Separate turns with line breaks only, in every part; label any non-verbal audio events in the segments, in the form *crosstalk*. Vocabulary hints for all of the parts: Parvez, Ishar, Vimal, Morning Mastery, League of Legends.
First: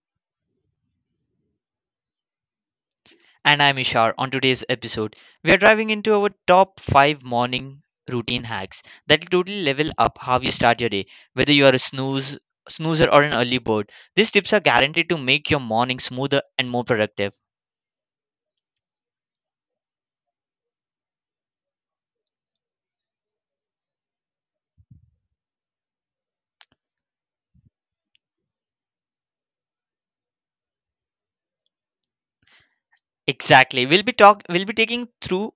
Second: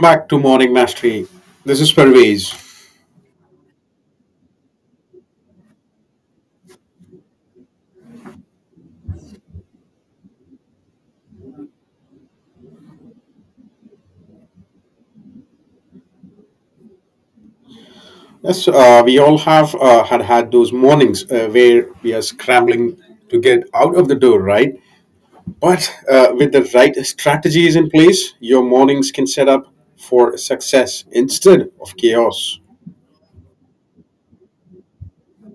back to Morning Mastery. This is Parvez.
And I'm Ishar. On today's episode, we are diving into our top 5 morning routine hacks that will totally level up how you start your day, whether you are a snoozer or an early bird. These tips are guaranteed to make your morning smoother and more productive.
Yes, we all have had those mornings where we are scrambling to get out of the door, right? But with the right strategies in place, your mornings can set up for success instead of chaos.
Exactly. We'll be taking through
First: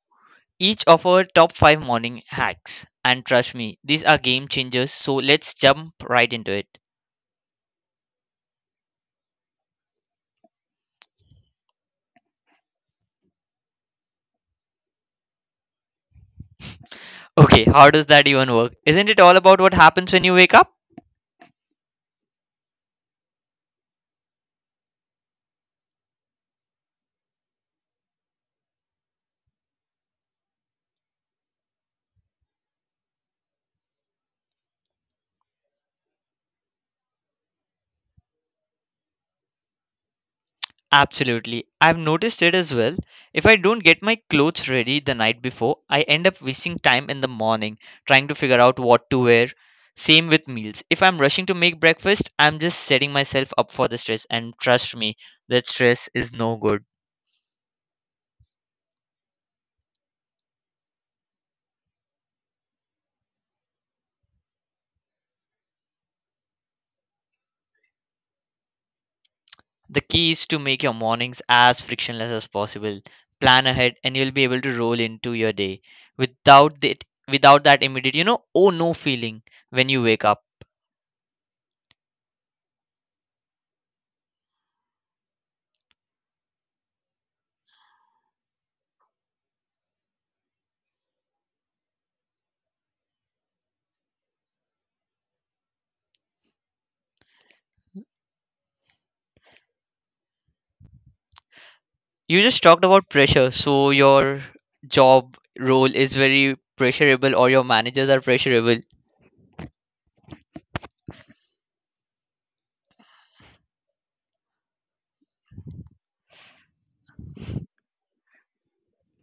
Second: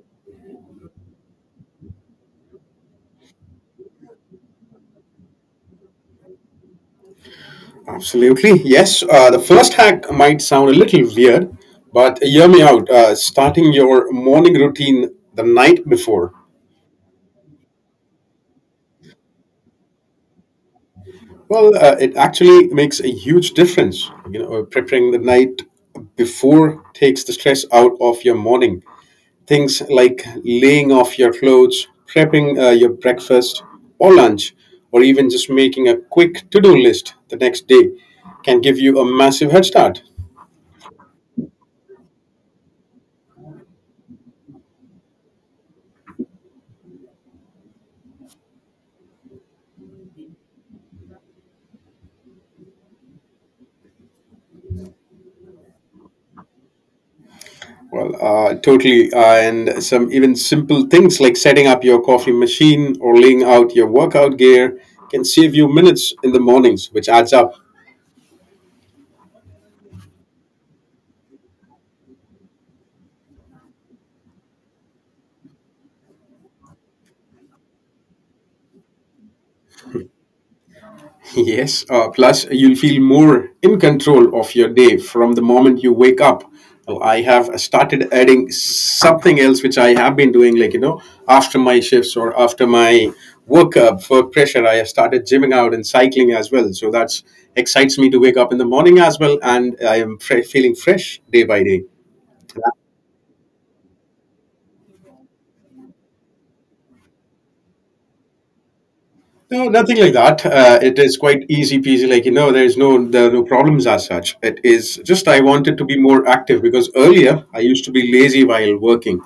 each of our top 5 morning hacks and trust me, these are game changers. So let's jump right into it.
Absolutely. Yes. The first hack might sound a little weird, but hear me out. Starting your morning routine the night before.
Okay, how does that even work? Isn't it all about what happens when you wake up?
Well, it actually makes a huge difference. You know, preparing the night before takes the stress out of your morning. Things like laying off your clothes, prepping your breakfast or lunch, or even just making a quick to do list the next day can give you a massive head start.
Absolutely. I've noticed it as well. If I don't get my clothes ready the night before, I end up wasting time in the morning trying to figure out what to wear. Same with meals. If I'm rushing to make breakfast, I'm just setting myself up for the stress, and trust me, that stress is no good.
Well, totally. And some even simple things like setting up your coffee machine or laying out your workout gear can save you minutes in the mornings, which adds up.
The key is to make your mornings as frictionless as possible. Plan ahead and you'll be able to roll into your day without that without that immediate, oh no feeling when you wake up.
*laughs* Yes, plus you'll feel more in control of your day from the moment you wake up. Well, I have started adding something else which I have been doing, like, you know, after my shifts or after my work up, work pressure, I have started gymming out and cycling as well. So that's excites me to wake up in the morning as well, and I am feeling fresh day by day.
You just talked about pressure. So your job role is very pressurable or your managers are pressurable.
No, nothing like that. It is quite easy peasy. Like you know, there are no problems as such. It is just I wanted to be more active because earlier I used to be lazy while working,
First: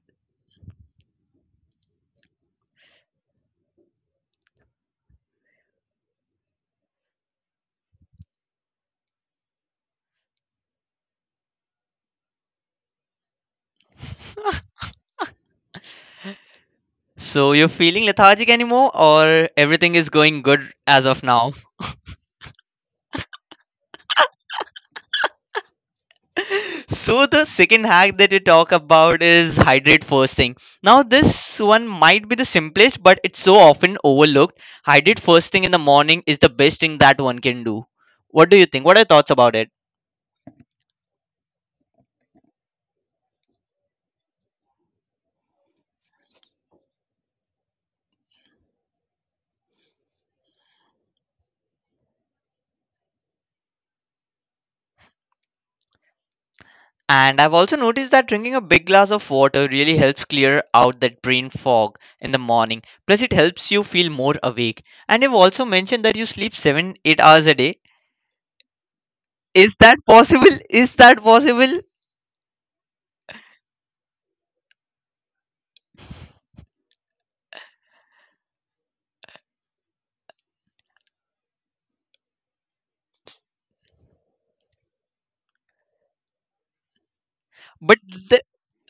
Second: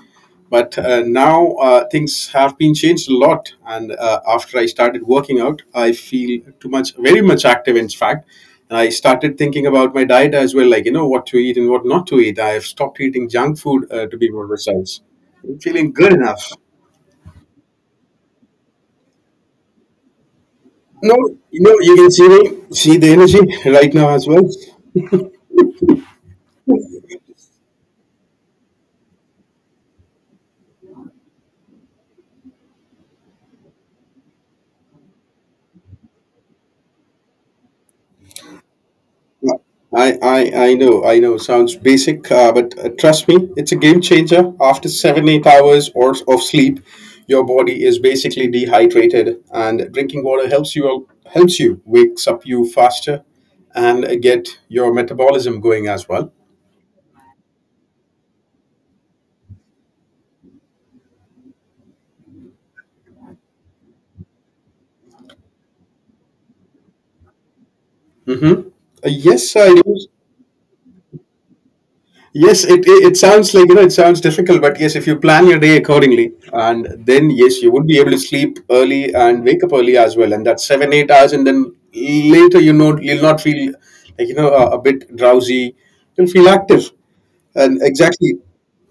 but now things have been changed a lot. And after I started working out, I feel too much, very much active. In fact, and I started thinking about my diet as well. Like you know, what to eat and what not to eat. I have stopped eating junk food to be more precise. I'm feeling good enough.
So you're feeling lethargic anymore or everything is going good as
No,
of now?
you know, you can see the energy right now as well.
So the second hack that you talk about is hydrate first thing. Now this one might be the simplest but it's so often overlooked. Hydrate first thing in the morning is the best thing that one can do. What do you think? What are your thoughts about it?
I know. Sounds basic, but trust me, it's a game changer. After 7, 8 hours or of sleep, your body is basically dehydrated, and drinking water helps you wakes up you faster and get your metabolism going as well.
And I've also noticed that drinking a big glass of water really helps clear out that brain fog in the morning. Plus, it helps you feel more awake. And you've also mentioned that you sleep 7 8 hours a day.
Mm-hmm. Yes, I
Is
do.
that possible? *laughs* Is that possible?
Yes, it sounds like you know it sounds difficult, but yes, if you plan your day accordingly, and then yes, you would be able to sleep early and wake up early as well, and that's seven eight hours, and then later you know you'll not feel like you know a bit drowsy, you'll feel active, and
But
exactly.
the,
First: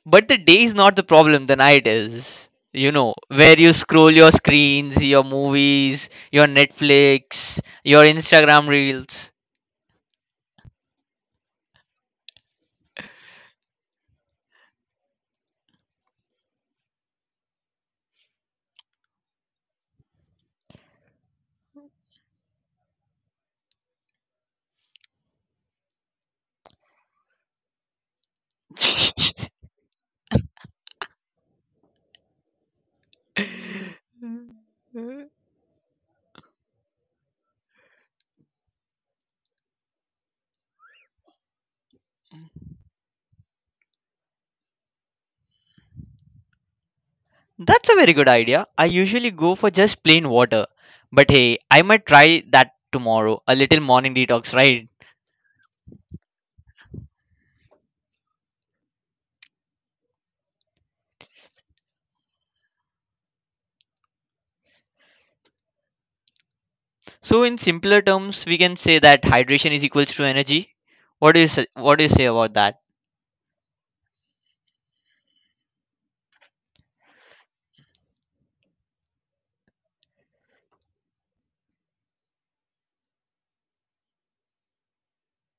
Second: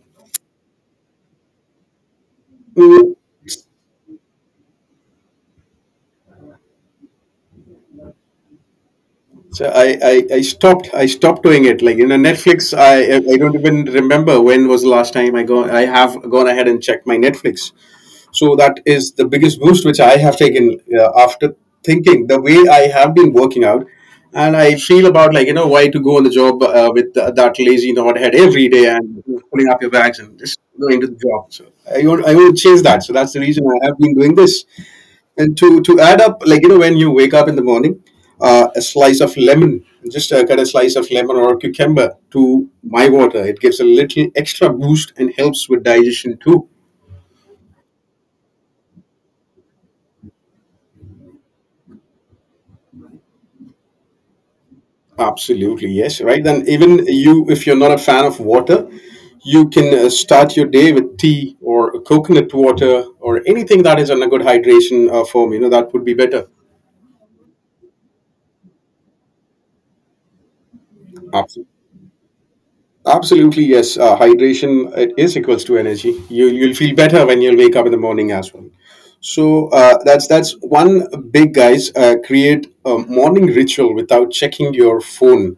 but the day is not the problem, the night is. You
Mm.
know, where you scroll your screens, your movies, your Netflix, your Instagram reels.
So I, I stopped doing it like you know Netflix I don't even remember when was the last time I have gone ahead and checked my Netflix. So that is the biggest boost which I have taken after thinking the way I have been working out. And I feel about like, you know, why to go on the job with that lazy head every day and pulling up your bags and just going to the job. So I want to change that. So that's the reason I have been doing this.
*laughs*
And to add up, like, you know, when you wake up in the morning, a slice of lemon, just cut a slice of lemon or cucumber to my water. It gives a little extra boost and helps with digestion too.
That's a very good idea. I usually go for just plain water. But hey, I might try that tomorrow. A little morning detox, right?
Absolutely, yes, right. Then even you, if you're not a fan of water, you can start your day with tea or coconut water or anything that is in a good hydration form. You know that would be better.
So in simpler terms, we can say that hydration is equals to energy.
Absolutely.
What do you say about that? *laughs*
Absolutely, yes. Hydration it is equals to energy. You'll feel better when you'll wake up in the morning as well. So that's one big guys. Create a morning ritual without checking your phone.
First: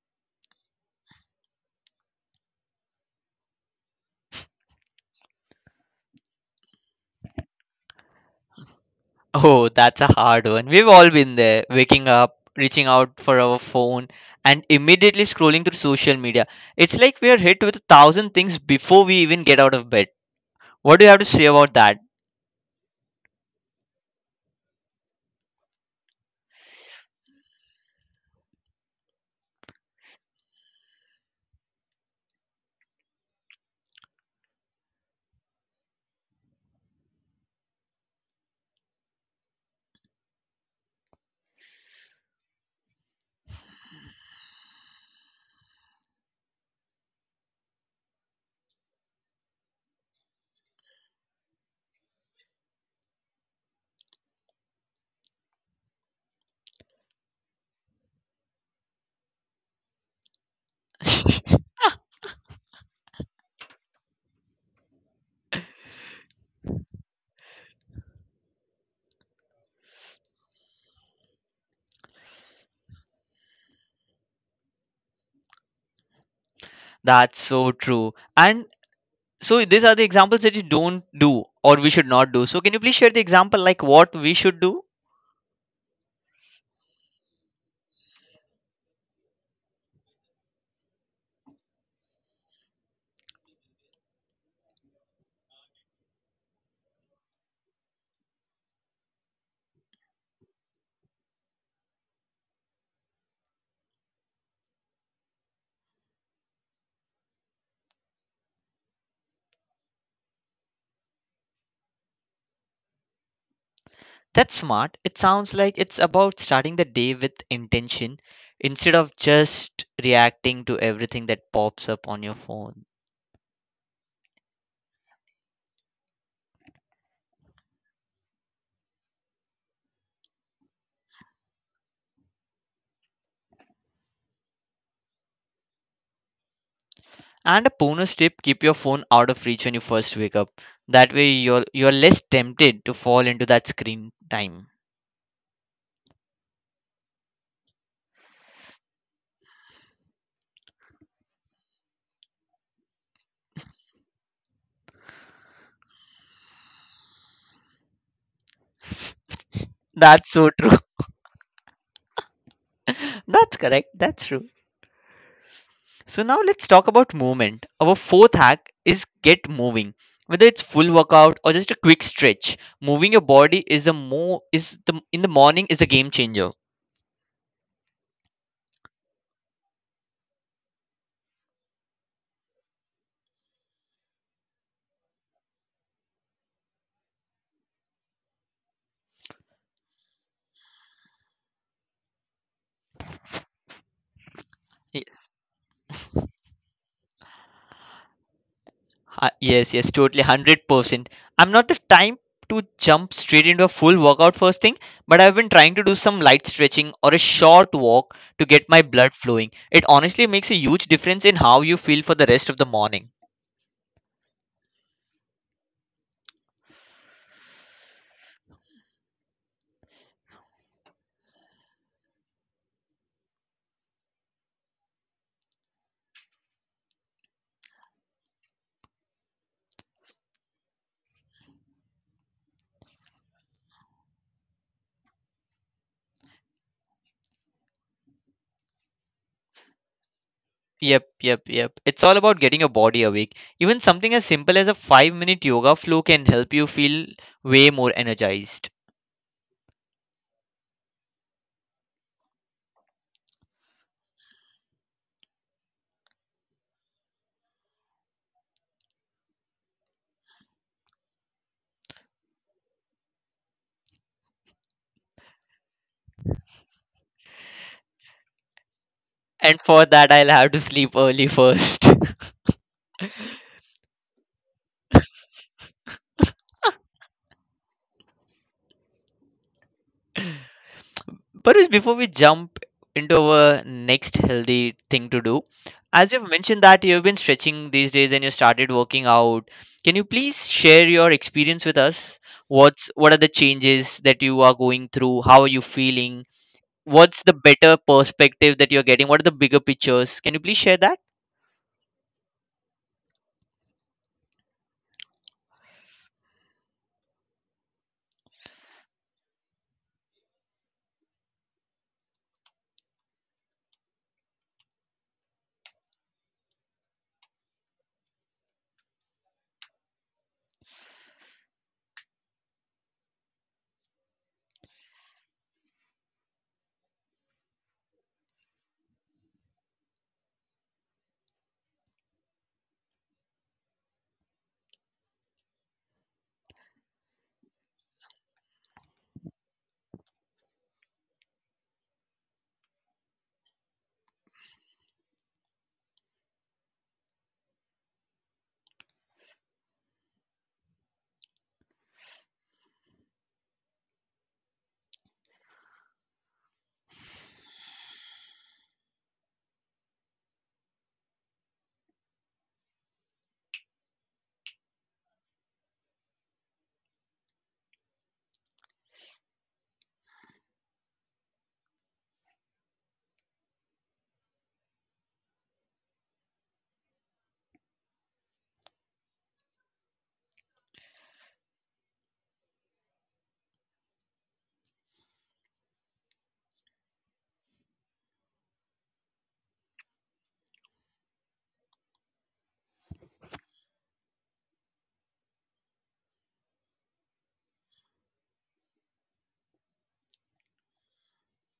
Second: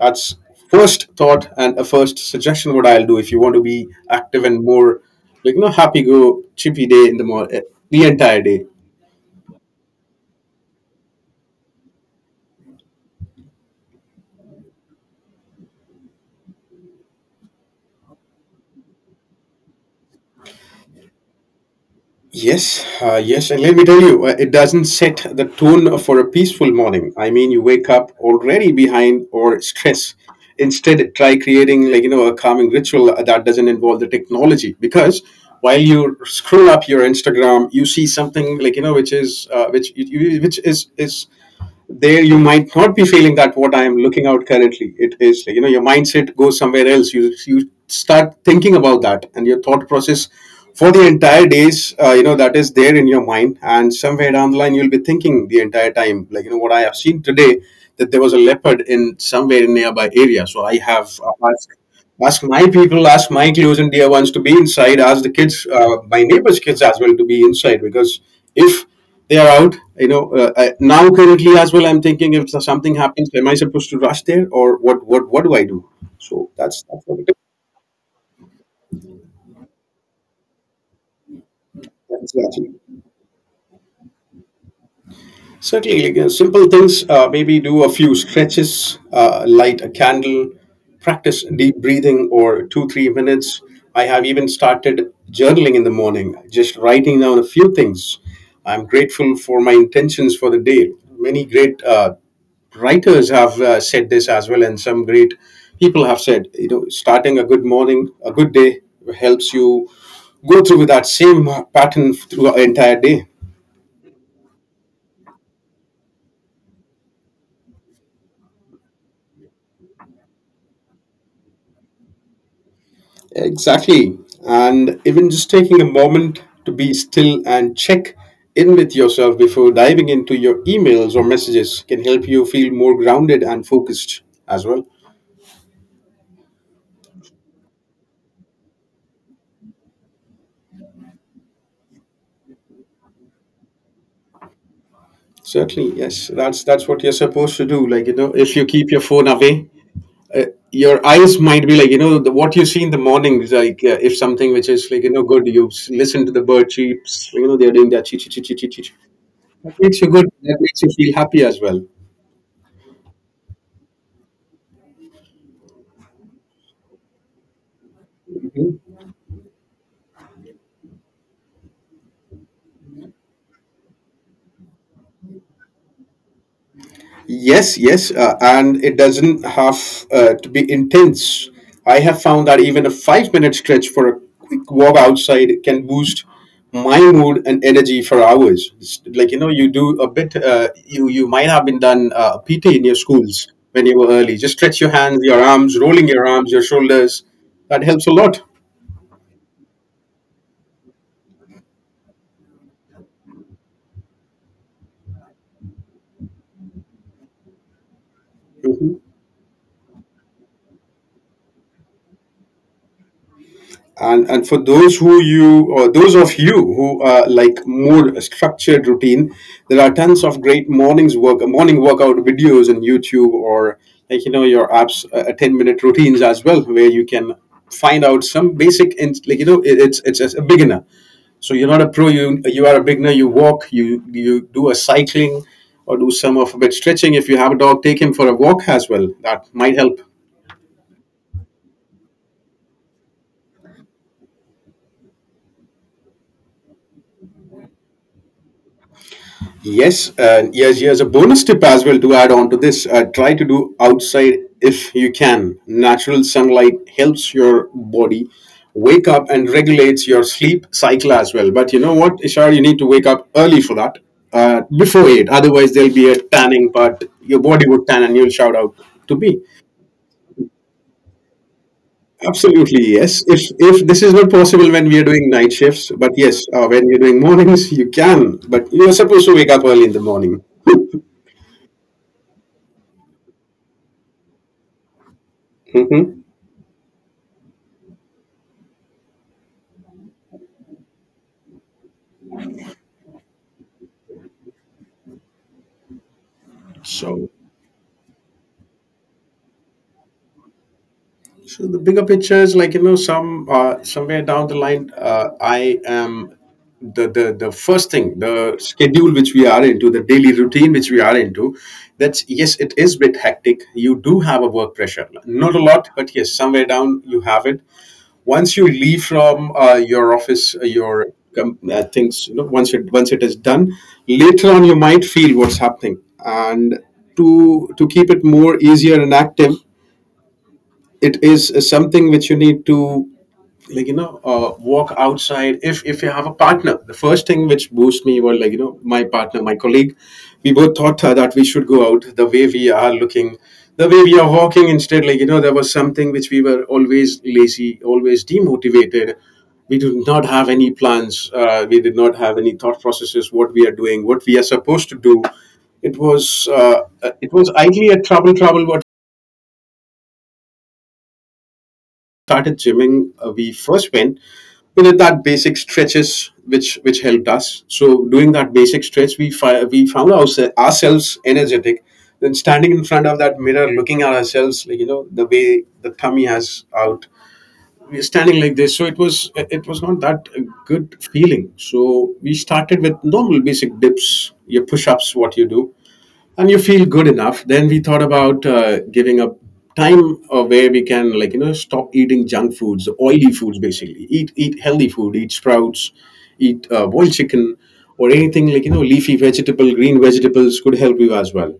That's first thought and a first suggestion what I'll do if you want to be active and more like you know happy go chippy day in the the entire day.
Oh, that's a hard one. We've all been there, waking up, reaching out for our phone, and immediately scrolling through social media. It's like we are hit with a thousand things before we even get out of bed. What do you have to say about that?
Yes, yes, and let me tell you, it doesn't set the tone for a peaceful morning. I mean, you wake up already behind or stress. Instead, try creating like you know a calming ritual that doesn't involve the technology because while you scroll up your Instagram, you see something like you know which is which is there. You might not be feeling that what I am looking out currently. It is you know your mindset goes somewhere else. You start thinking about that, and your thought process for the entire days you know that is there in your mind. And somewhere down the line, you'll be thinking the entire time like you know what I have seen today, that there was a leopard in somewhere in nearby area. So I have ask my people, ask my close and dear ones to be inside, ask the kids, my neighbors' kids as well to be inside because if they are out, you know, now currently as well, I'm thinking if something happens, am I supposed to rush there or what? What? What do I do? So that's what it is.
That's so true. And so these are the examples that you don't do or we should not
That's
do, so can
actually.
you please share the example like what we should do?
Certainly, like, simple things. Maybe do a few stretches, light a candle, practice deep breathing or 2, 3 minutes. I have even started journaling in the morning, just writing down a few things I'm grateful for, my intentions for the day. Many great writers have said this as well, and some great people have said, you know, starting a good morning, a good day helps you go through that same pattern through an entire day.
That's smart. It sounds like it's about starting the day with intention instead of just reacting to everything that pops up on your phone.
Exactly. And even just taking a moment to be still and check in with yourself before diving into your emails or messages can help you feel more grounded and focused as well.
And a bonus tip, keep your phone out of reach when you first wake up. That way you're less tempted to fall into that screen time.
Certainly, yes. That's what you're supposed to do. Like, you know, if you keep your phone away, your eyes might be like, you know, what you see in the morning is like if something which is like, you know, good, you listen to the bird cheeps, you know, they're doing that chee chee chee chee chee chee. That makes you good.
That's so
That
true.
makes you feel happy as well.
*laughs* That's correct. That's true. So now let's talk about movement. Our fourth hack is get moving. Whether it's full workout or just a quick stretch, moving your body is a mo is the in the morning is a game changer.
Yes, yes, and it doesn't have to be intense. I have found that even a 5 minute stretch for a quick walk outside can boost my mood and energy for hours. It's like you know, you do a bit. You might have been done PT in your schools when you were early. Just stretch your hands,
Yes.
your arms, rolling your arms, your shoulders. That helps a lot.
Yes, yes, totally, 100%. I'm not the type to jump straight into a full workout first thing, but I've been trying to do some light stretching or a short walk to get my
Mhm.
blood flowing. It honestly makes a huge difference in how you feel for the rest of the morning.
And for those of you who are like more structured routine, there are tons of great morning workout videos on YouTube or like you know your apps, 10-minute routines as well, where you can find out some basic and like you know it's as a beginner. So you're not a pro, you are a beginner. You walk, you do a cycling or do some of a bit stretching. If you have a dog, take him for a walk as well, that might help.
Yep. It's all about getting your body awake. Even something as simple as a 5-minute yoga flow can help you feel way more energized.
Yes, yes, yes. A bonus tip as well to add on to this: try to do outside if you can. Natural sunlight helps your body wake up and regulates your sleep cycle as well. But you know what, Ishar, you need to wake up early for that, before 8. Otherwise, there'll be a tanning, but your body would tan, and you'll shout out to me.
And for that, I'll have to sleep early first. *laughs*
Absolutely, yes. If this is not possible when we are doing night shifts, but yes, when you're doing mornings, you can. But you're supposed to wake up early in the morning.
But before we jump into our next healthy thing to do,
Hmm.
as you've mentioned that you've been stretching these days and you started working out, can you please share your experience with us? What are the changes that you are going through? How are you feeling? What's
So.
the better perspective that you're getting? What are the bigger pictures? Can you please share that?
So the bigger picture is like you know some somewhere down the line I am the first thing, the schedule which we are into, the daily routine which we are into. That's, yes, it is bit hectic. You do have a work pressure, not a lot, but yes, somewhere down you have it. Once you leave from your office, your things, you know, once it is done, later on you might feel what's happening. And to keep it more easier and active, it is something which you need to, like you know, walk outside. If you have a partner, the first thing which boosts me was, like you know, my partner, my colleague. We both thought that we should go out, the way we are looking, the way we are walking. Instead, like you know, there was something which we were always lazy, always demotivated. We do not have any plans. We did not have any thought processes, what we are doing, what we are supposed to do. It was it was idly a trouble what. Started gymming. We first went, we did that basic stretches which helped us. So doing that basic stretch, we found ourselves energetic. Then standing in front of that mirror, looking at ourselves, like you know, the way the tummy has out. We're standing like this, so it was, it was not that a good feeling. So we started with normal basic dips, your push-ups, what you do, and you feel good enough. Then we thought about giving up time where we can, like you know, stop eating junk foods, oily foods. Basically, eat healthy food, eat sprouts, eat boiled chicken, or anything, like you know, leafy vegetable, green vegetables, could help you as well.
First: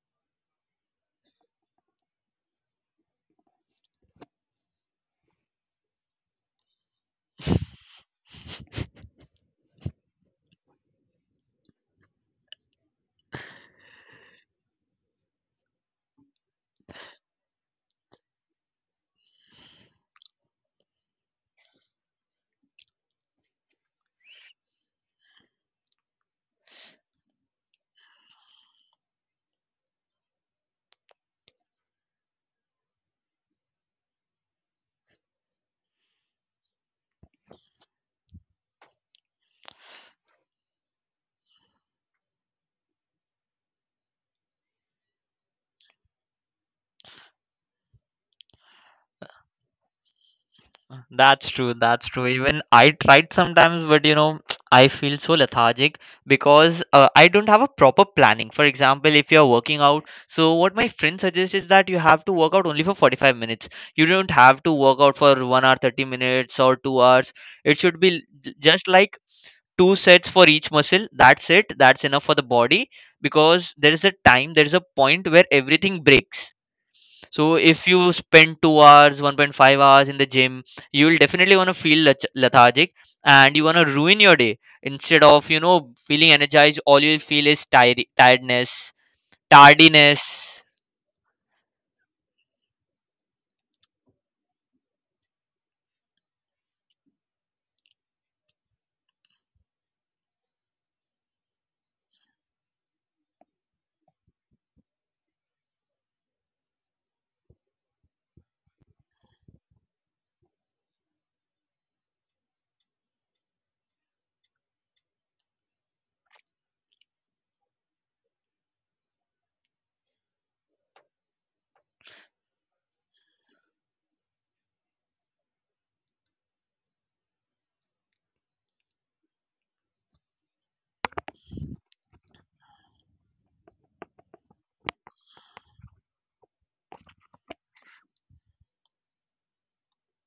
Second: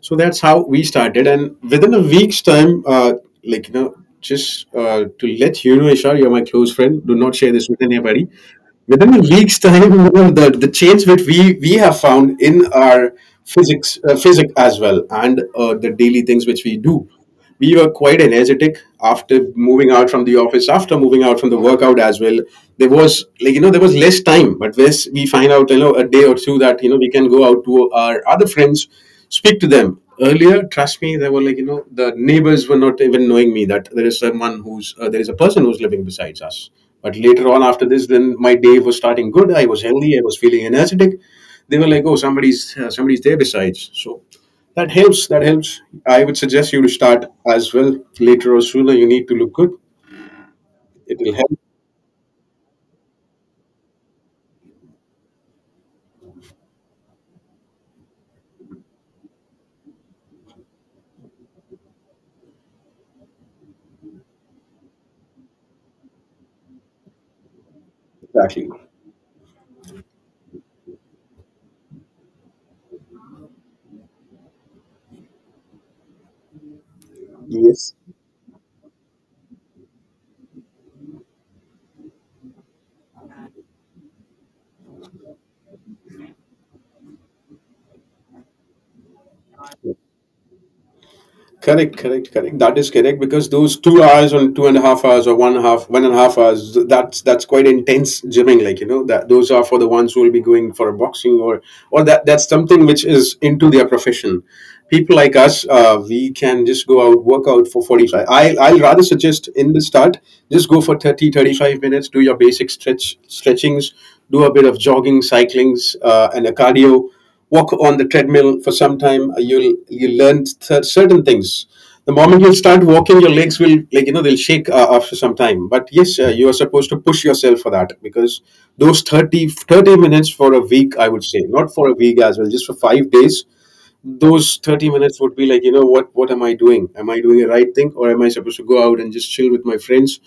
So that's how we started, and within a week's time, like you know, just to let you know, Ishar, you're my close friend, do not share this with anybody. Within a week's time, Vimal, the change which we have found in our physics, physics as well, and the daily things which we do, we were quite energetic after moving out from the office, after moving out from the workout as well. There was, like you know, there was less time, but this we find out, you know, a day or two, that you know we can go out to our other friends, speak to them earlier. Trust me, they were, like you know, the neighbors were not even knowing me that there is someone who's there is a person who's living besides us. But later on, after this, then my day was starting good. I was healthy. I was feeling energetic. They were like, "Oh, somebody's somebody's there besides." So that helps. That helps. I would suggest you to start as well, later or sooner. You need to look good.
That's
It
true.
will help.
That's true. Even I tried sometimes, but you know, *tsk* I feel so lethargic because I don't have a proper planning. For example, if you're working out, so what my friend suggests is that you have to work out only for 45 minutes. You don't have to work out for 1 hour 30 minutes or 2 hours. It should be just like two sets for each muscle. That's it. That's enough for the body because there is a time, there is a point where everything breaks. So if you spend 2 hours, 1.5 hours in the gym, you will definitely want to feel lethargic and you want to ruin your day. Instead of, you know, feeling energized, all you'll feel is tiredness, tardiness.
Correct, correct, correct. That is correct, because those 2 hours or 2.5 hours or one half, 1.5 hours, that's quite intense gymming. Like you know, that those are for the ones who will be going for a boxing, or that that's something which is into their profession. People like us, we can just go out, work out for 45. I'll rather suggest, in the start, just go for thirty thirty five minutes, do your basic stretchings, do a bit of jogging, cyclings, and a cardio walk on the treadmill for some time. You'll, you learn certain things. The moment you start walking, your legs will, like you know, they'll shake after some time, but yes, you are supposed to push yourself for that, because those 30 30 minutes for a week, I would say, not for a week as well, just for 5 days, those 30 minutes would be, like you know, what am I doing, am I doing the right thing, or am I supposed to go out and just chill with my friends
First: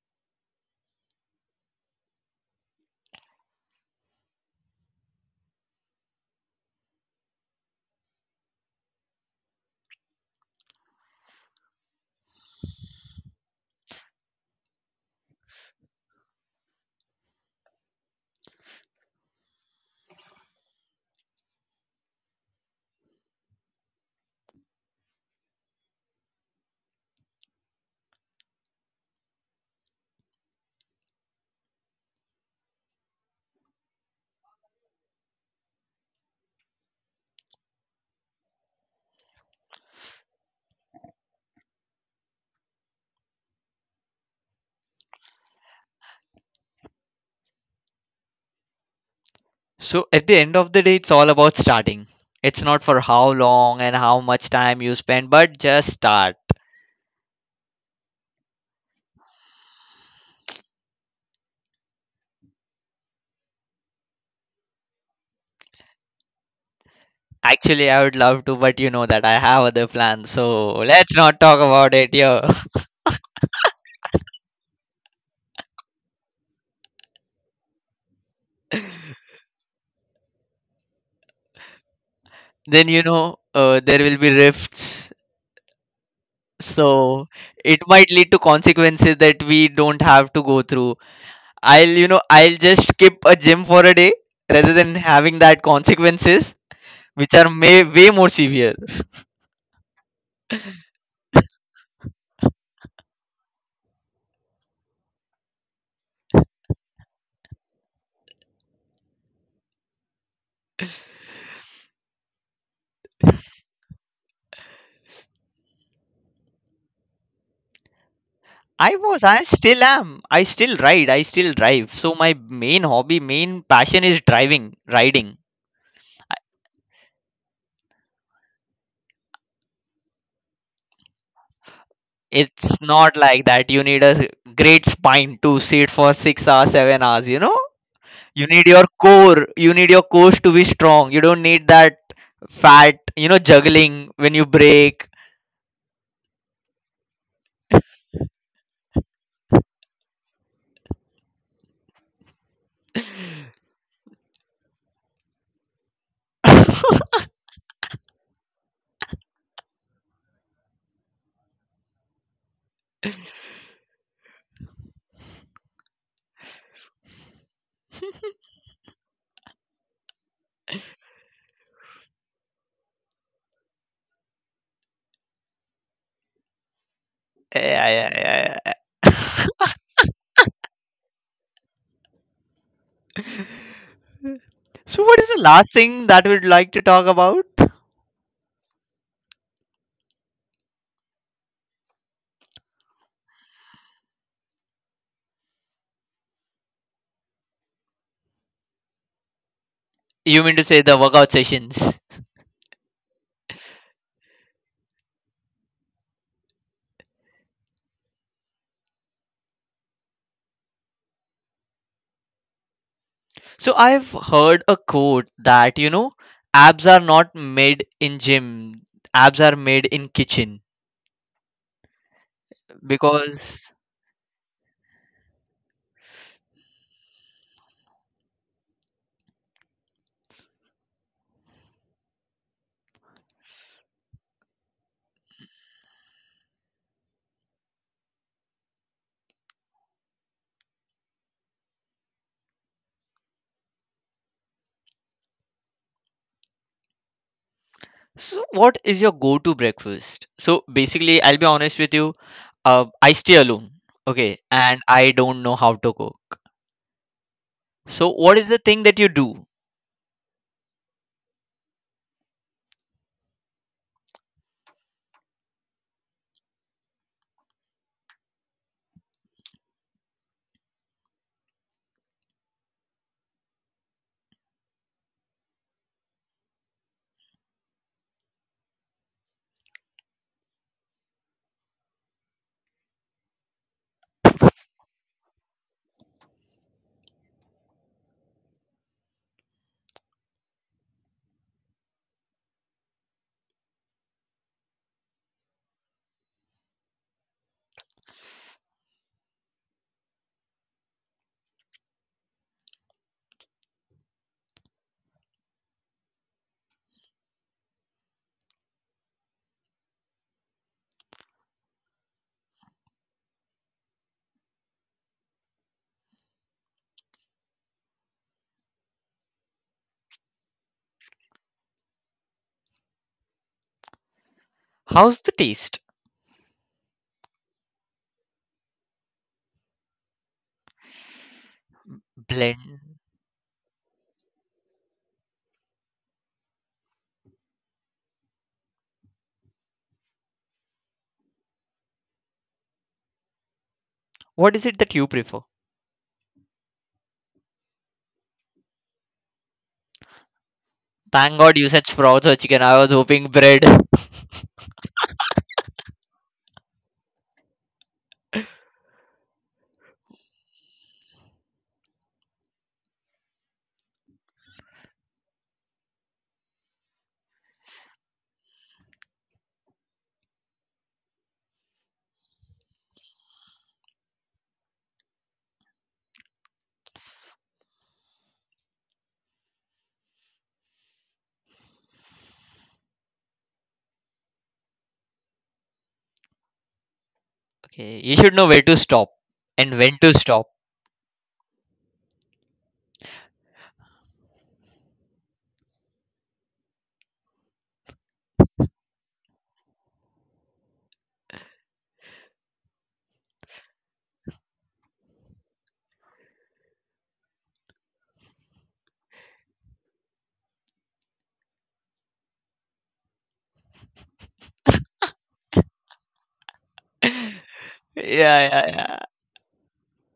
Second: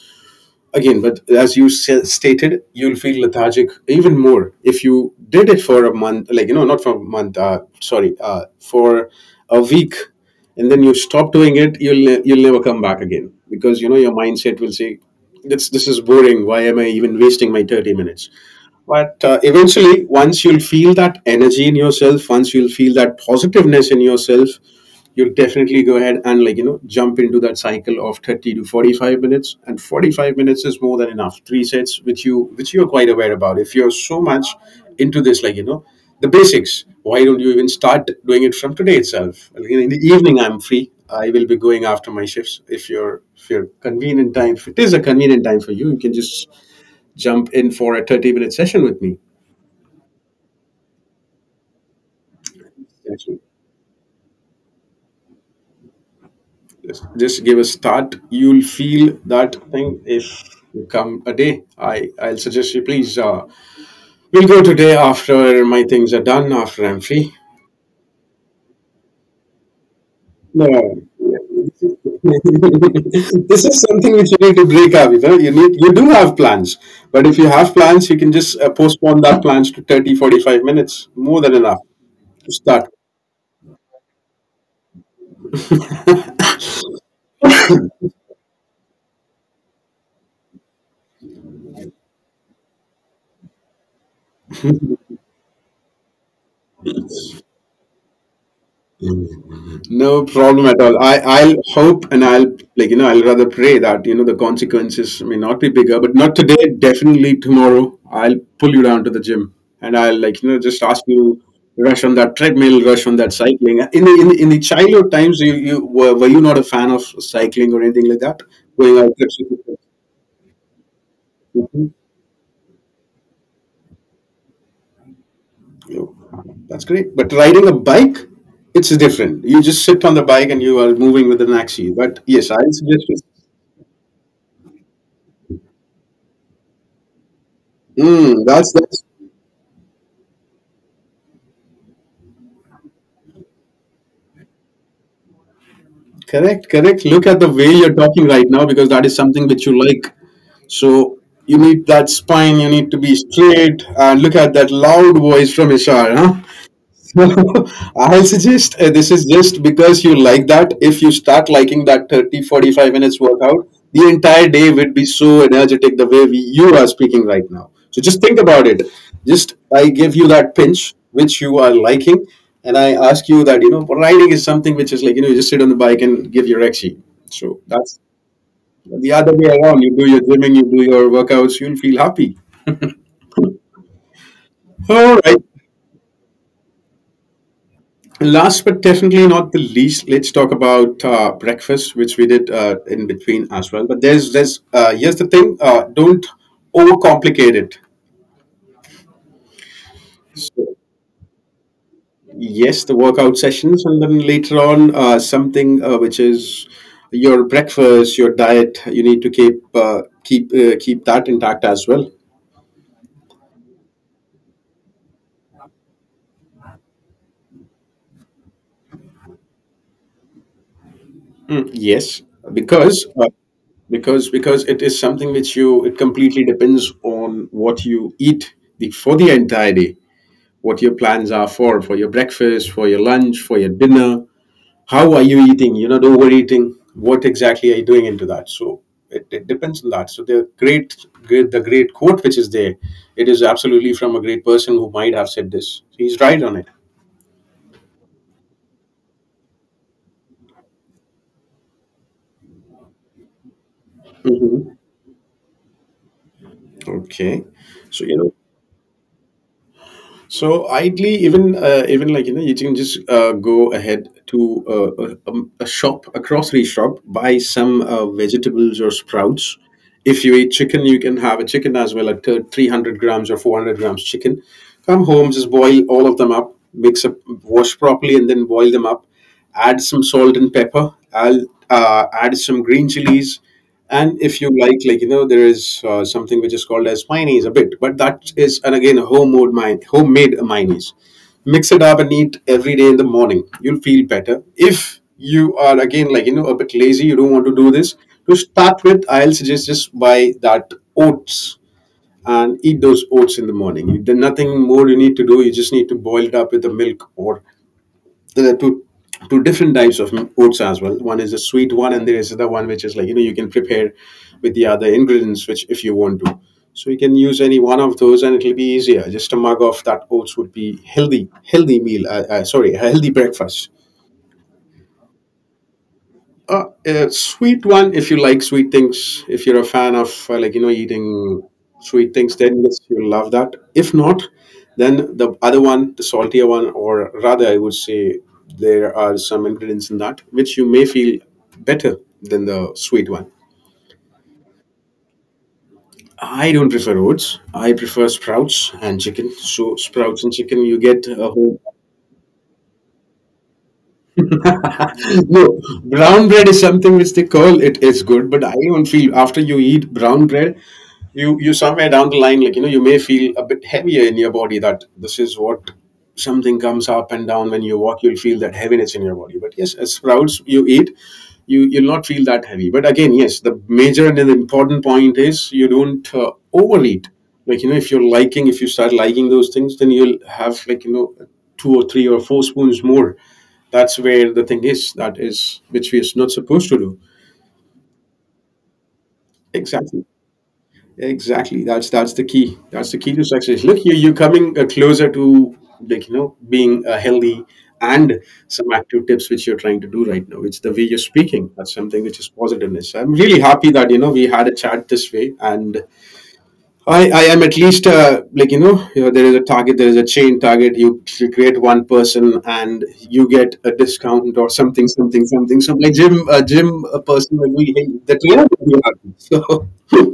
again? But as you stated, you'll feel lethargic even more if you did it for a month, like you know, not for a month, sorry, for a week, and then you stop doing it, you'll never come back again, because you know your mindset will say, this is boring, why am I even wasting my 30 minutes? But eventually, once you'll feel that energy in yourself, once you'll feel that positiveness in yourself, you'll definitely go ahead and, like you know, jump into that cycle of 30 to 45 minutes. And 45 minutes is more than enough, three sets which you're quite aware about, if you're so much into this, like you know, the basics. Why don't you even start doing it from today itself? Like, in the evening, I'm free, I will be going after my shifts. If you're if you're convenient time, if it is a convenient time for you, you can just jump in for a 30-minute session with me.
So at the end of the day, it's all about starting. It's not for how long and how much time you spend, but just start.
Just give a start. You'll feel that thing. If you come a day, I'll suggest you, please, we'll go today after my things are done, after I'm free.
Actually, I would love to, but you know that I have other plans.
No.
So let's not talk
*laughs*
about it here.
This is something which you need to break up with, huh? You need, you do have plans, but if you have plans, you can just postpone that plans to 30, 45 minutes. More than enough to
*laughs* Then
start.
you know there will be rifts, so it might lead to consequences that we don't have to go through. I'll, you know, I'll just skip a gym for a day rather than having that consequences which are may, way more severe.
No problem at all. I'll hope, and I'll, like you know, I'll rather pray that, you know, the consequences may not be bigger, but not today. Definitely tomorrow, I'll pull you down to the gym, and I'll, like you know, just ask you, rush on that treadmill, rush on that cycling. In the, in, in the childhood times, you were you not a fan of cycling or anything like that? Going out
I
trips with your
still am, I still ride, I still
friends?
drive.
Mhm.
So my main hobby, main passion is driving, riding.
You- That's great. But riding a bike, it's different. You just sit on the bike and you are moving with an axis. But yes, I
It's not
suggest.
like that. You need a great spine to sit for 6 hours 7 hours, you know. You
Mm,
need your
that's—
core. You need your core to be strong. You don't need that fat, you know, juggling when you break.
Correct, correct. Look at the way you're talking right now, because that is something which you like. So you need that spine, you need to be straight. And look at that loud voice from Ishar, huh? *laughs* I suggest, this is just because you like that. If you start liking that 30, 45 minutes workout, the entire day would be so energetic, the way you are speaking right now. So just think about it. Just I give you that pinch which you are liking, and I ask you that, you know, riding is something which is, like you know, you just sit on the bike and give your exi. So that's
Yeah.
the other way around. You do your gymming, you do your workouts, you'll feel happy.
So,
All
what is
right.
the last thing that we'd like to talk about?
Last but definitely not the least, let's talk about breakfast, which we did in between as well. But there's here's the thing: don't overcomplicate it.
You mean to
So,
say the workout sessions?
yes, the workout sessions, and then later on something which is your breakfast, your diet. You need to keep that intact as well.
So, I've heard a quote that, you know, abs are not made in gym, abs are made in kitchen.
Mm, yes, because
Because
because it is something which you, it completely depends on what you eat for the entire day. What your plans are for your breakfast, for your lunch, for your dinner. How are you eating, you're not overeating, what exactly are you doing into that? So it depends on that. So the great, great the great quote which is there, it is absolutely from a great person who might have said this, he's right on it.
so, what is your go-to breakfast? So, basically, I'll be honest with you. I stay alone, okay,
Hmm.
and I don't know how to cook.
Okay. so
So,
you know
what is the thing that you do?
So ideally, even even, like you know, you can just go ahead to a shop, a grocery shop, buy some vegetables or sprouts. If you eat chicken, you can have a chicken as well, like 300 grams or 400 grams chicken. Come home, just boil all of them up, mix up, wash properly, and then boil them up, add some salt and pepper. I'll, add some green chilies, and if you like you know, there is something which is called as mayonnaise a bit, but that is, and again, a homemade homemade mayonnaise. Mix it up and eat every day in the morning, you'll feel better. If you are, again, like you know, a bit lazy, you don't want to do this. To start with, I'll suggest, just buy that oats and eat those oats in the morning. There's nothing more you need to do. You just need to boil it up with the milk, or there are two different types of oats as well. One is a sweet one, and there is the one which is, like you know, you can prepare with the other ingredients, which if you want to. So you can use any one of those, and it'll be easier. Just a mug of that oats would be healthy, healthy meal. Sorry, a healthy breakfast.
How's the taste?
A sweet one if you like sweet things. If you're a fan of like you know eating sweet things, then
Blend.
yes, you'll love that. If not, then the other one, the saltier one, or rather, I would say there are some ingredients in that which you may feel better than the sweet one.
What is it that you prefer?
I don't prefer oats. I prefer sprouts and chicken. So sprouts and chicken, you get a
Thank God
whole.
you said sprouts or chicken. I was hoping bread.
*clears throat* No, brown bread is something which they call it is good, but I don't feel after you eat brown bread, you somewhere down the line, like you know, you may feel a bit heavier in your body, that this is what something comes up and down when you walk. You'll feel that heaviness in your body, but yes, as sprouts you eat, you'll not feel that heavy. But again, yes, the major and the important point is you don't overeat, like you know, if you're liking, if you start liking those things, then you'll have, like you know, two or three or four spoons more. That's where the thing is, that is which we are not supposed to do.
Okay, you should know where to stop and when
Exactly.
to stop.
Exactly. That's the key. That's the key to success. Look, you're coming closer to, like you know, being healthy and some active tips which you're trying to do right now. It's the way you're speaking. That's something which is positiveness. I'm really happy that, you know, we had a chat this way. And I am at least, like you know, you know, there is a target, there is a chain target. You create one person and you get a discount or something, something, something. So like gym, a gym, a person like we,
*laughs* Yeah,
the trainer will be
yeah.
happy. So. *laughs*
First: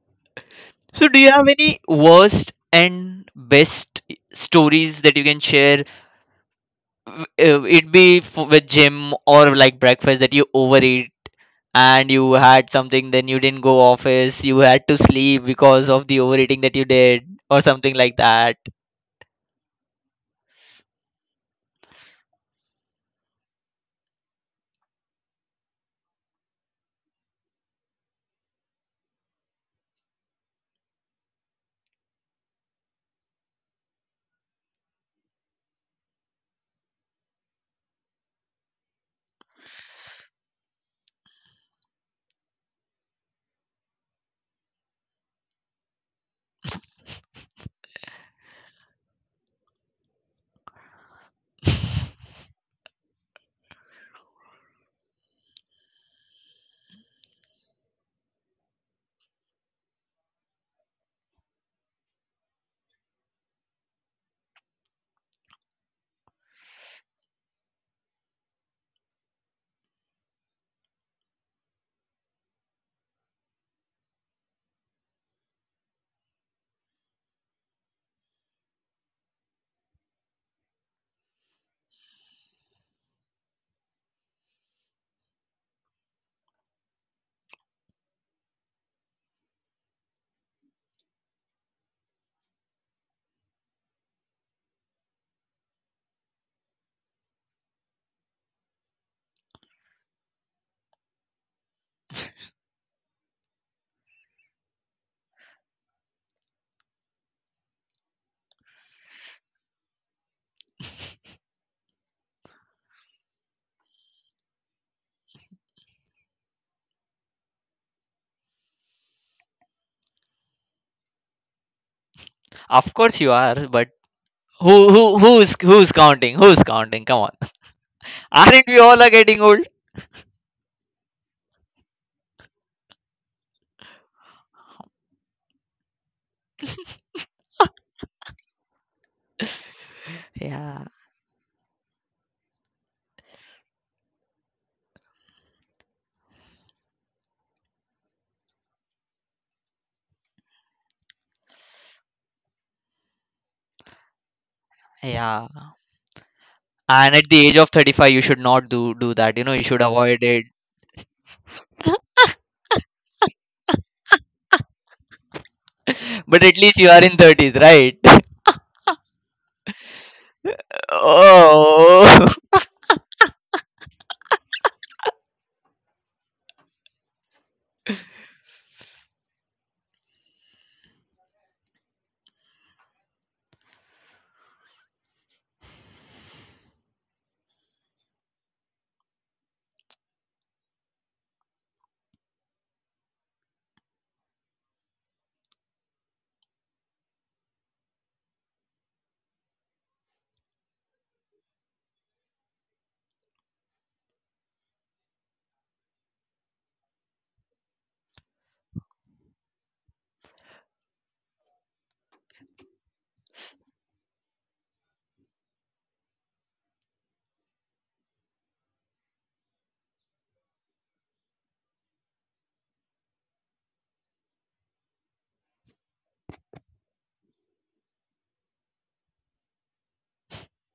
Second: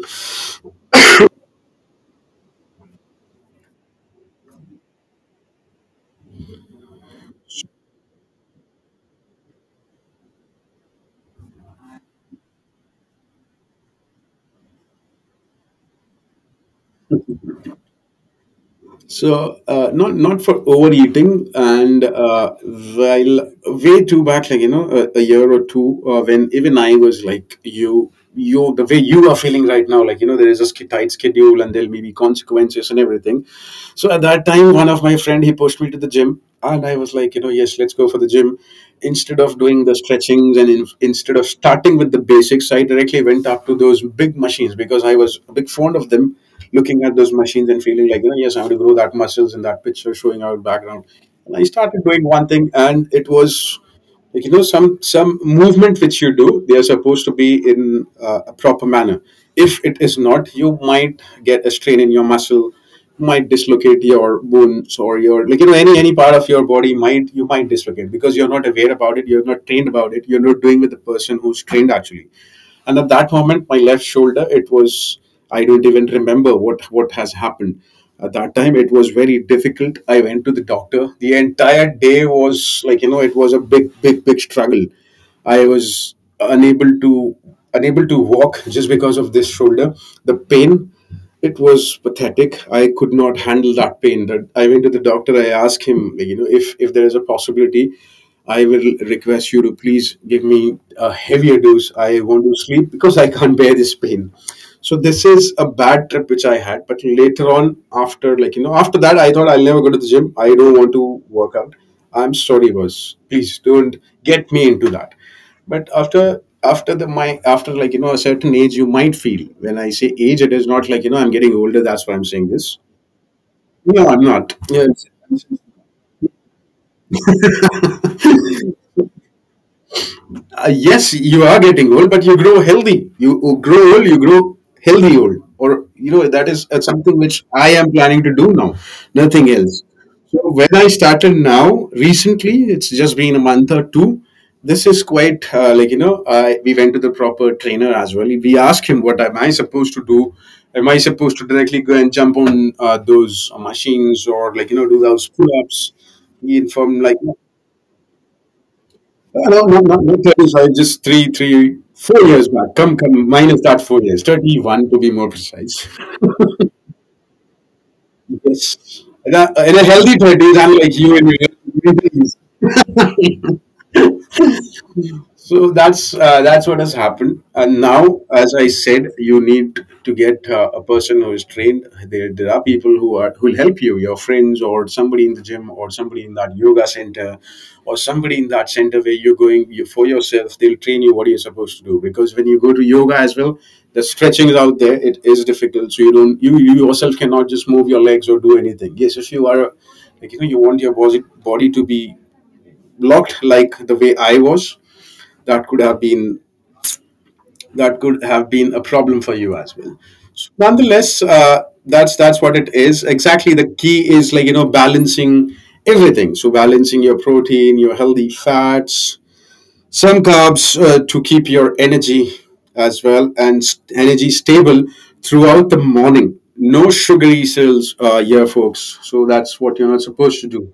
So, do you have any worst and best stories that you can share with gym or like breakfast that you overeat and you had something then you didn't go office you had to sleep because of the overeating that you did or something like that?
So not not for overeating, and while way too back, like you know, a year or two, when even I was like you the way you are feeling right now, like you know, there is a tight schedule and there'll be consequences and everything. So at that time, one of my friend, he pushed me to the gym, and I was like, you know, yes, let's go for the gym. Instead of doing the stretchings and in, instead of starting with the basics, I directly went up to those big machines because I was a big fond of them, looking at those machines and feeling like, you know, yes, I have to grow that muscles in that picture showing out background. And I started doing one thing, and it was like, you know, some movement which you do, they are supposed to be in a proper manner. If it is not, you might get a strain in your muscle, might dislocate your bones or your, like you know, any part of your body might, you might dislocate because you're not aware about it, you're not trained about it, you're not doing with the person who's trained actually. And at that moment, my left shoulder, it was, I don't even remember what has happened. At that time, it was very difficult. I went to the doctor. The entire day was like, you know, it was a big, big, big struggle. I was unable to, unable to walk *laughs* just because of this shoulder. The pain, it was pathetic. I could not handle that pain. That I went to the doctor. I asked him, like, you know, if there is a possibility, I will request you to please give me a heavier dose. I want to sleep because I can't bear this pain. So this is a bad trip which I had. But later on, after like you know, after that, I thought I'll never go to the gym. I don't want to work out. I'm sorry, boss. Please don't get me into that. But after the my after, like you know, a certain age you might feel. When I say age, it is not like, you know, I'm getting older, that's why I'm saying this.
Of course you are, but
No, I'm not.
who's counting, who's counting, come on. *laughs* Aren't we all are getting old?
Yes, you are getting old, but you grow healthy. You grow old, you grow healthy old. Or, you know, that is something which I am planning to do now, nothing else. So, when
Yeah,
I started now, recently, it's just been a month or two. This is quite like, you know, I we went to the proper trainer as well. We asked him, "What am I supposed to do? Am I supposed to directly go and jump on those machines, or, like, you know, do those
yeah.
pull ups?" He informed,
And
like,
at the age of 35 you should not do that, you know, you
no,
should
not, not,
avoid
not
it.
35, just 4 years back. Come, come, minus that 4 years. 31, to be more precise. *laughs*
But at least you are in 30s, right?
Yes. And, in a healthy 30s, I'm
*laughs*
like you in your
Oh,
thirties. *laughs* So that's what has happened. And now, as I said, you need to get a person who is trained. There are people who are, who will help you, your friends, or somebody in the gym, or somebody in that yoga center, or somebody in that center where you're going, you, for yourself. They'll train you what you're supposed to do. Because when you go to yoga as well, the stretching is out there. It is difficult, so you don't, you yourself cannot just move your legs or do anything. Yes, if you are a- like you know, you want your body, body to be blocked like the way I was, that could have been, that could have been a problem for you as well. So nonetheless, that's what it is. Exactly, the key is, like you know, balancing everything. So balancing your protein, your healthy fats, some carbs to keep your energy as well, and energy stable throughout the morning. No sugary cells, yeah, folks. So that's what you're not supposed to do.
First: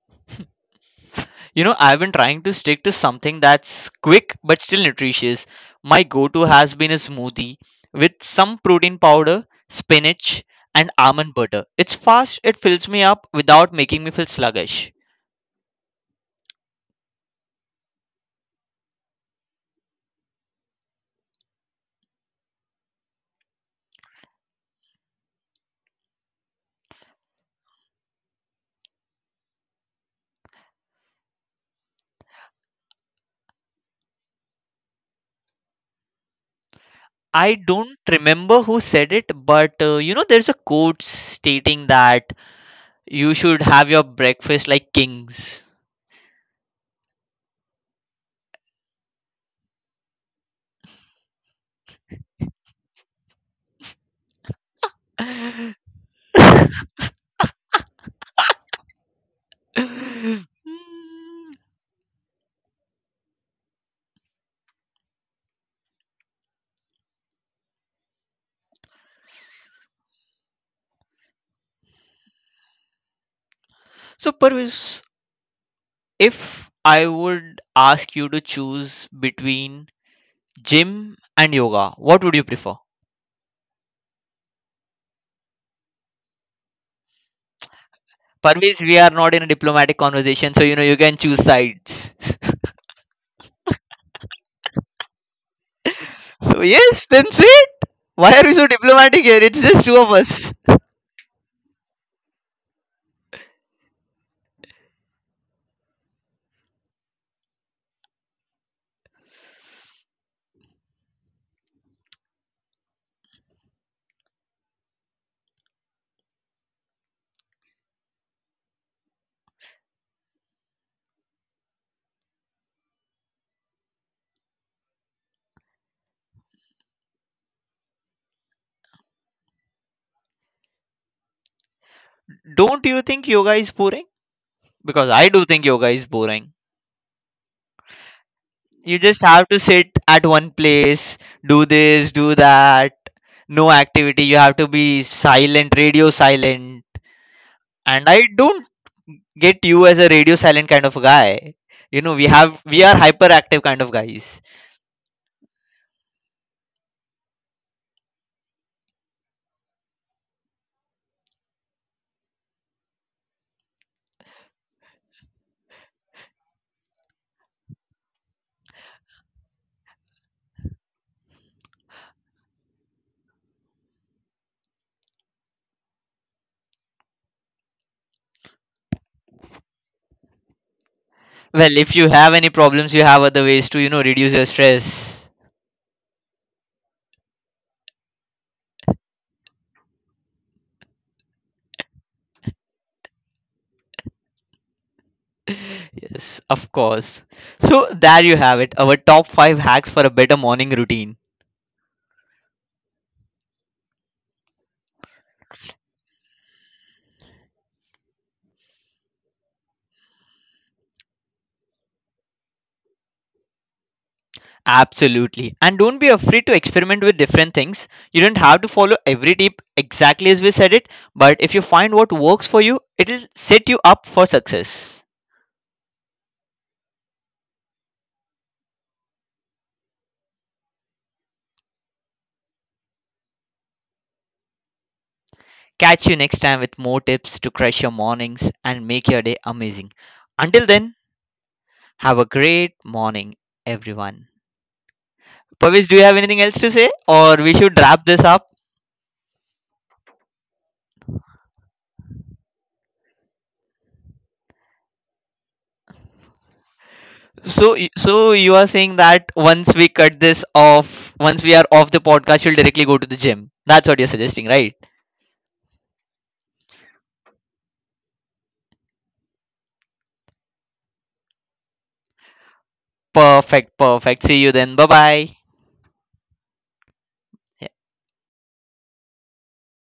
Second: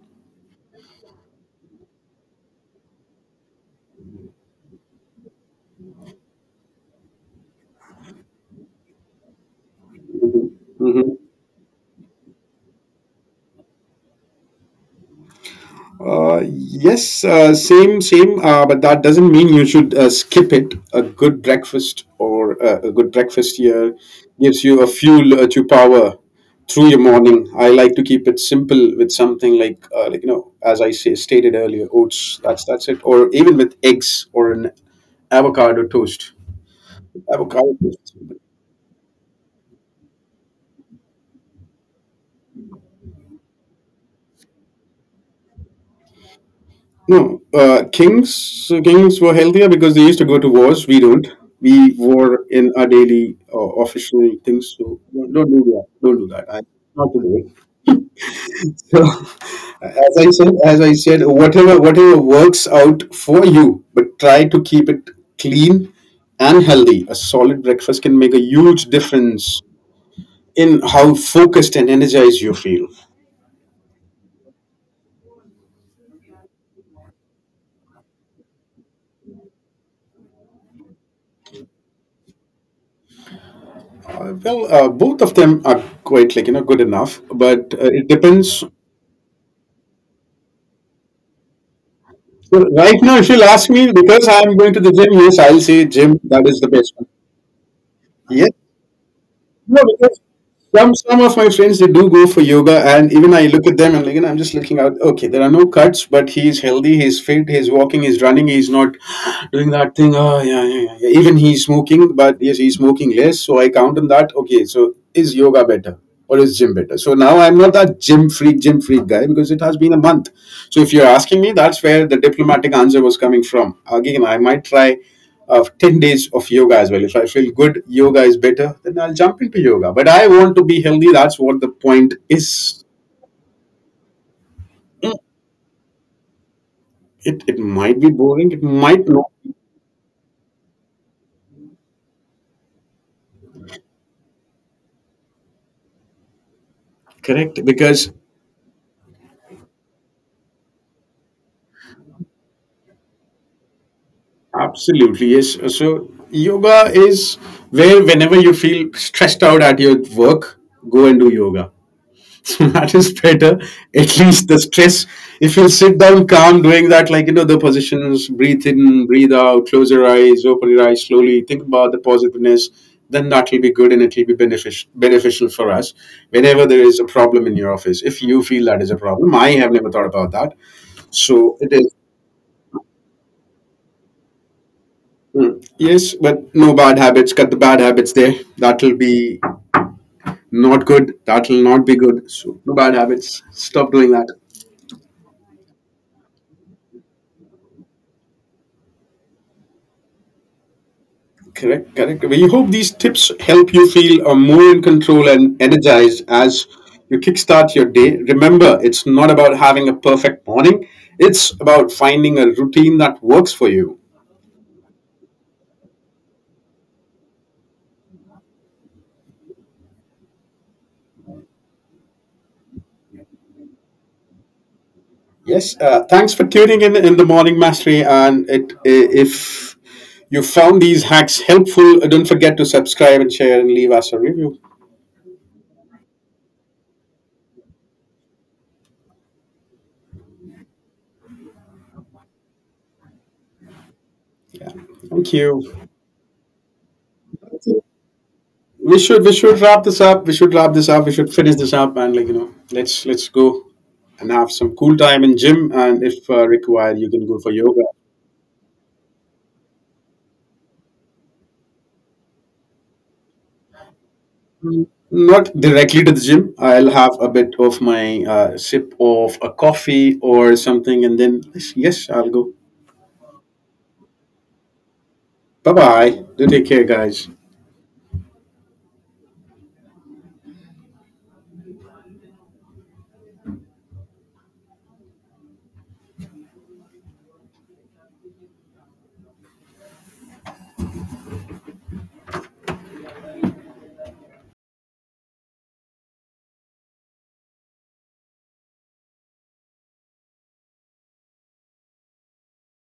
you know, I've been trying to stick to something that's quick but still nutritious. My go to has been a smoothie with some protein powder, spinach, and almond butter. It's fast, it fills me up without making me feel sluggish.
Yes, same, same. But that doesn't mean you should skip it. A good breakfast, or a good breakfast here, gives you a fuel to power through your morning. I like to keep it simple with something like you know, as I say, stated earlier, oats. That's it. Or even with eggs or an avocado toast.
I
Avocado
don't
toast.
remember who said it, but you know, there's a quote stating that you should have your breakfast like kings.
No, kings, so kings were healthier because they used to go to wars. We don't. We war in our daily official things. So don't do
*laughs*
that. Don't do that. I, not to do it. So *laughs*
Mm.
as I said, whatever whatever works out for you, but try to keep it clean and healthy. A solid breakfast can make a huge difference in how focused and energized you feel.
So, Parvis, if I would ask you to choose between gym and yoga. What would you prefer?
Well, both of them are quite, like you know, good enough, but it depends.
Parvez, we are not in a diplomatic conversation, so you know you can choose sides. *laughs*
So right now, if you'll ask me, because I'm going to the gym, yes, I'll say gym, that is
So
the best
yes,
one.
then say it. Why are
Yes,
we so diplomatic here? It's
no,
just two of
because
us.
some of my friends, they do go for yoga, and even I look at them and, like, you know, I'm just looking out. Okay, there are no cuts, but he's healthy, he's fit, he's walking, he's running, he's not doing that thing. Oh yeah, yeah, yeah. Yeah. Even he's smoking, but yes, he's smoking less. So I count on that. Okay, so is yoga better or is gym better? So now I'm not that gym freak guy because it has been a month. So if you're asking me, that's where the diplomatic answer was coming from. Again, I might try of 10 days of yoga as well. If I feel good, yoga is better, then I'll jump into yoga. But I want to be healthy. That's what the point
Don't
is.
you think yoga is boring? Because
Mm,
I do think yoga is boring.
it might be boring, it
You
might
just
not.
have to sit at one place, do this, do that, no activity. You have to be silent, radio silent.
Correct,
And
because
I don't get you as a radio silent kind of guy. You know, we are hyperactive kind of guys.
absolutely, yes. So, yoga is where, whenever you feel stressed out at your work, go and do yoga. *laughs* That is better. At least the stress, if you sit down calm doing that, like, you know, the positions, breathe in, breathe out, close your eyes, open your eyes slowly, think about the positiveness, then that will be good, and it will be beneficial for us whenever there is a problem in your office. If you feel that is a problem, I have never thought about that. So it
Well, if
is.
you have any problems, you have other ways to, you know, reduce your stress.
Mm. Yes, but no bad habits. Cut the bad habits there. That will be not good. That will not be good. So no bad habits. Stop doing that.
Yes, of course. So there you have it, our top 5 hacks for a better morning routine.
Correct, correct. We hope these tips help you feel more in control and energized as you kickstart your day. Remember, it's not about having a perfect morning, it's about finding a routine that works for you.
Absolutely. And don't be afraid to experiment with different things. You don't have to follow every tip exactly as we said it, but if you find what works for you, it'll set you up for success.
Yes, thanks for tuning in the Morning Mastery. And it, if you found these hacks helpful, don't forget to subscribe and share and leave us a review.
Catch you next time with more tips to crush your mornings and make your day amazing. Until then, have a great morning, everyone.
Yeah, thank
Pavis,
you.
do you have anything else to say, or we should wrap this up?
We should wrap this up. We should wrap this up. We should finish this up and, like you know, let's go and have some cool time in gym, and if required you can go for
So,
yoga.
so you are saying that once we cut this off, once we are off the podcast, you'll directly go to the gym. That's what you're suggesting, right?
Not directly to the gym, I'll have a bit of my sip of a coffee or something, and then yes, I'll go.
Perfect, perfect. See you then. Bye bye.
Bye bye. Do take care, guys.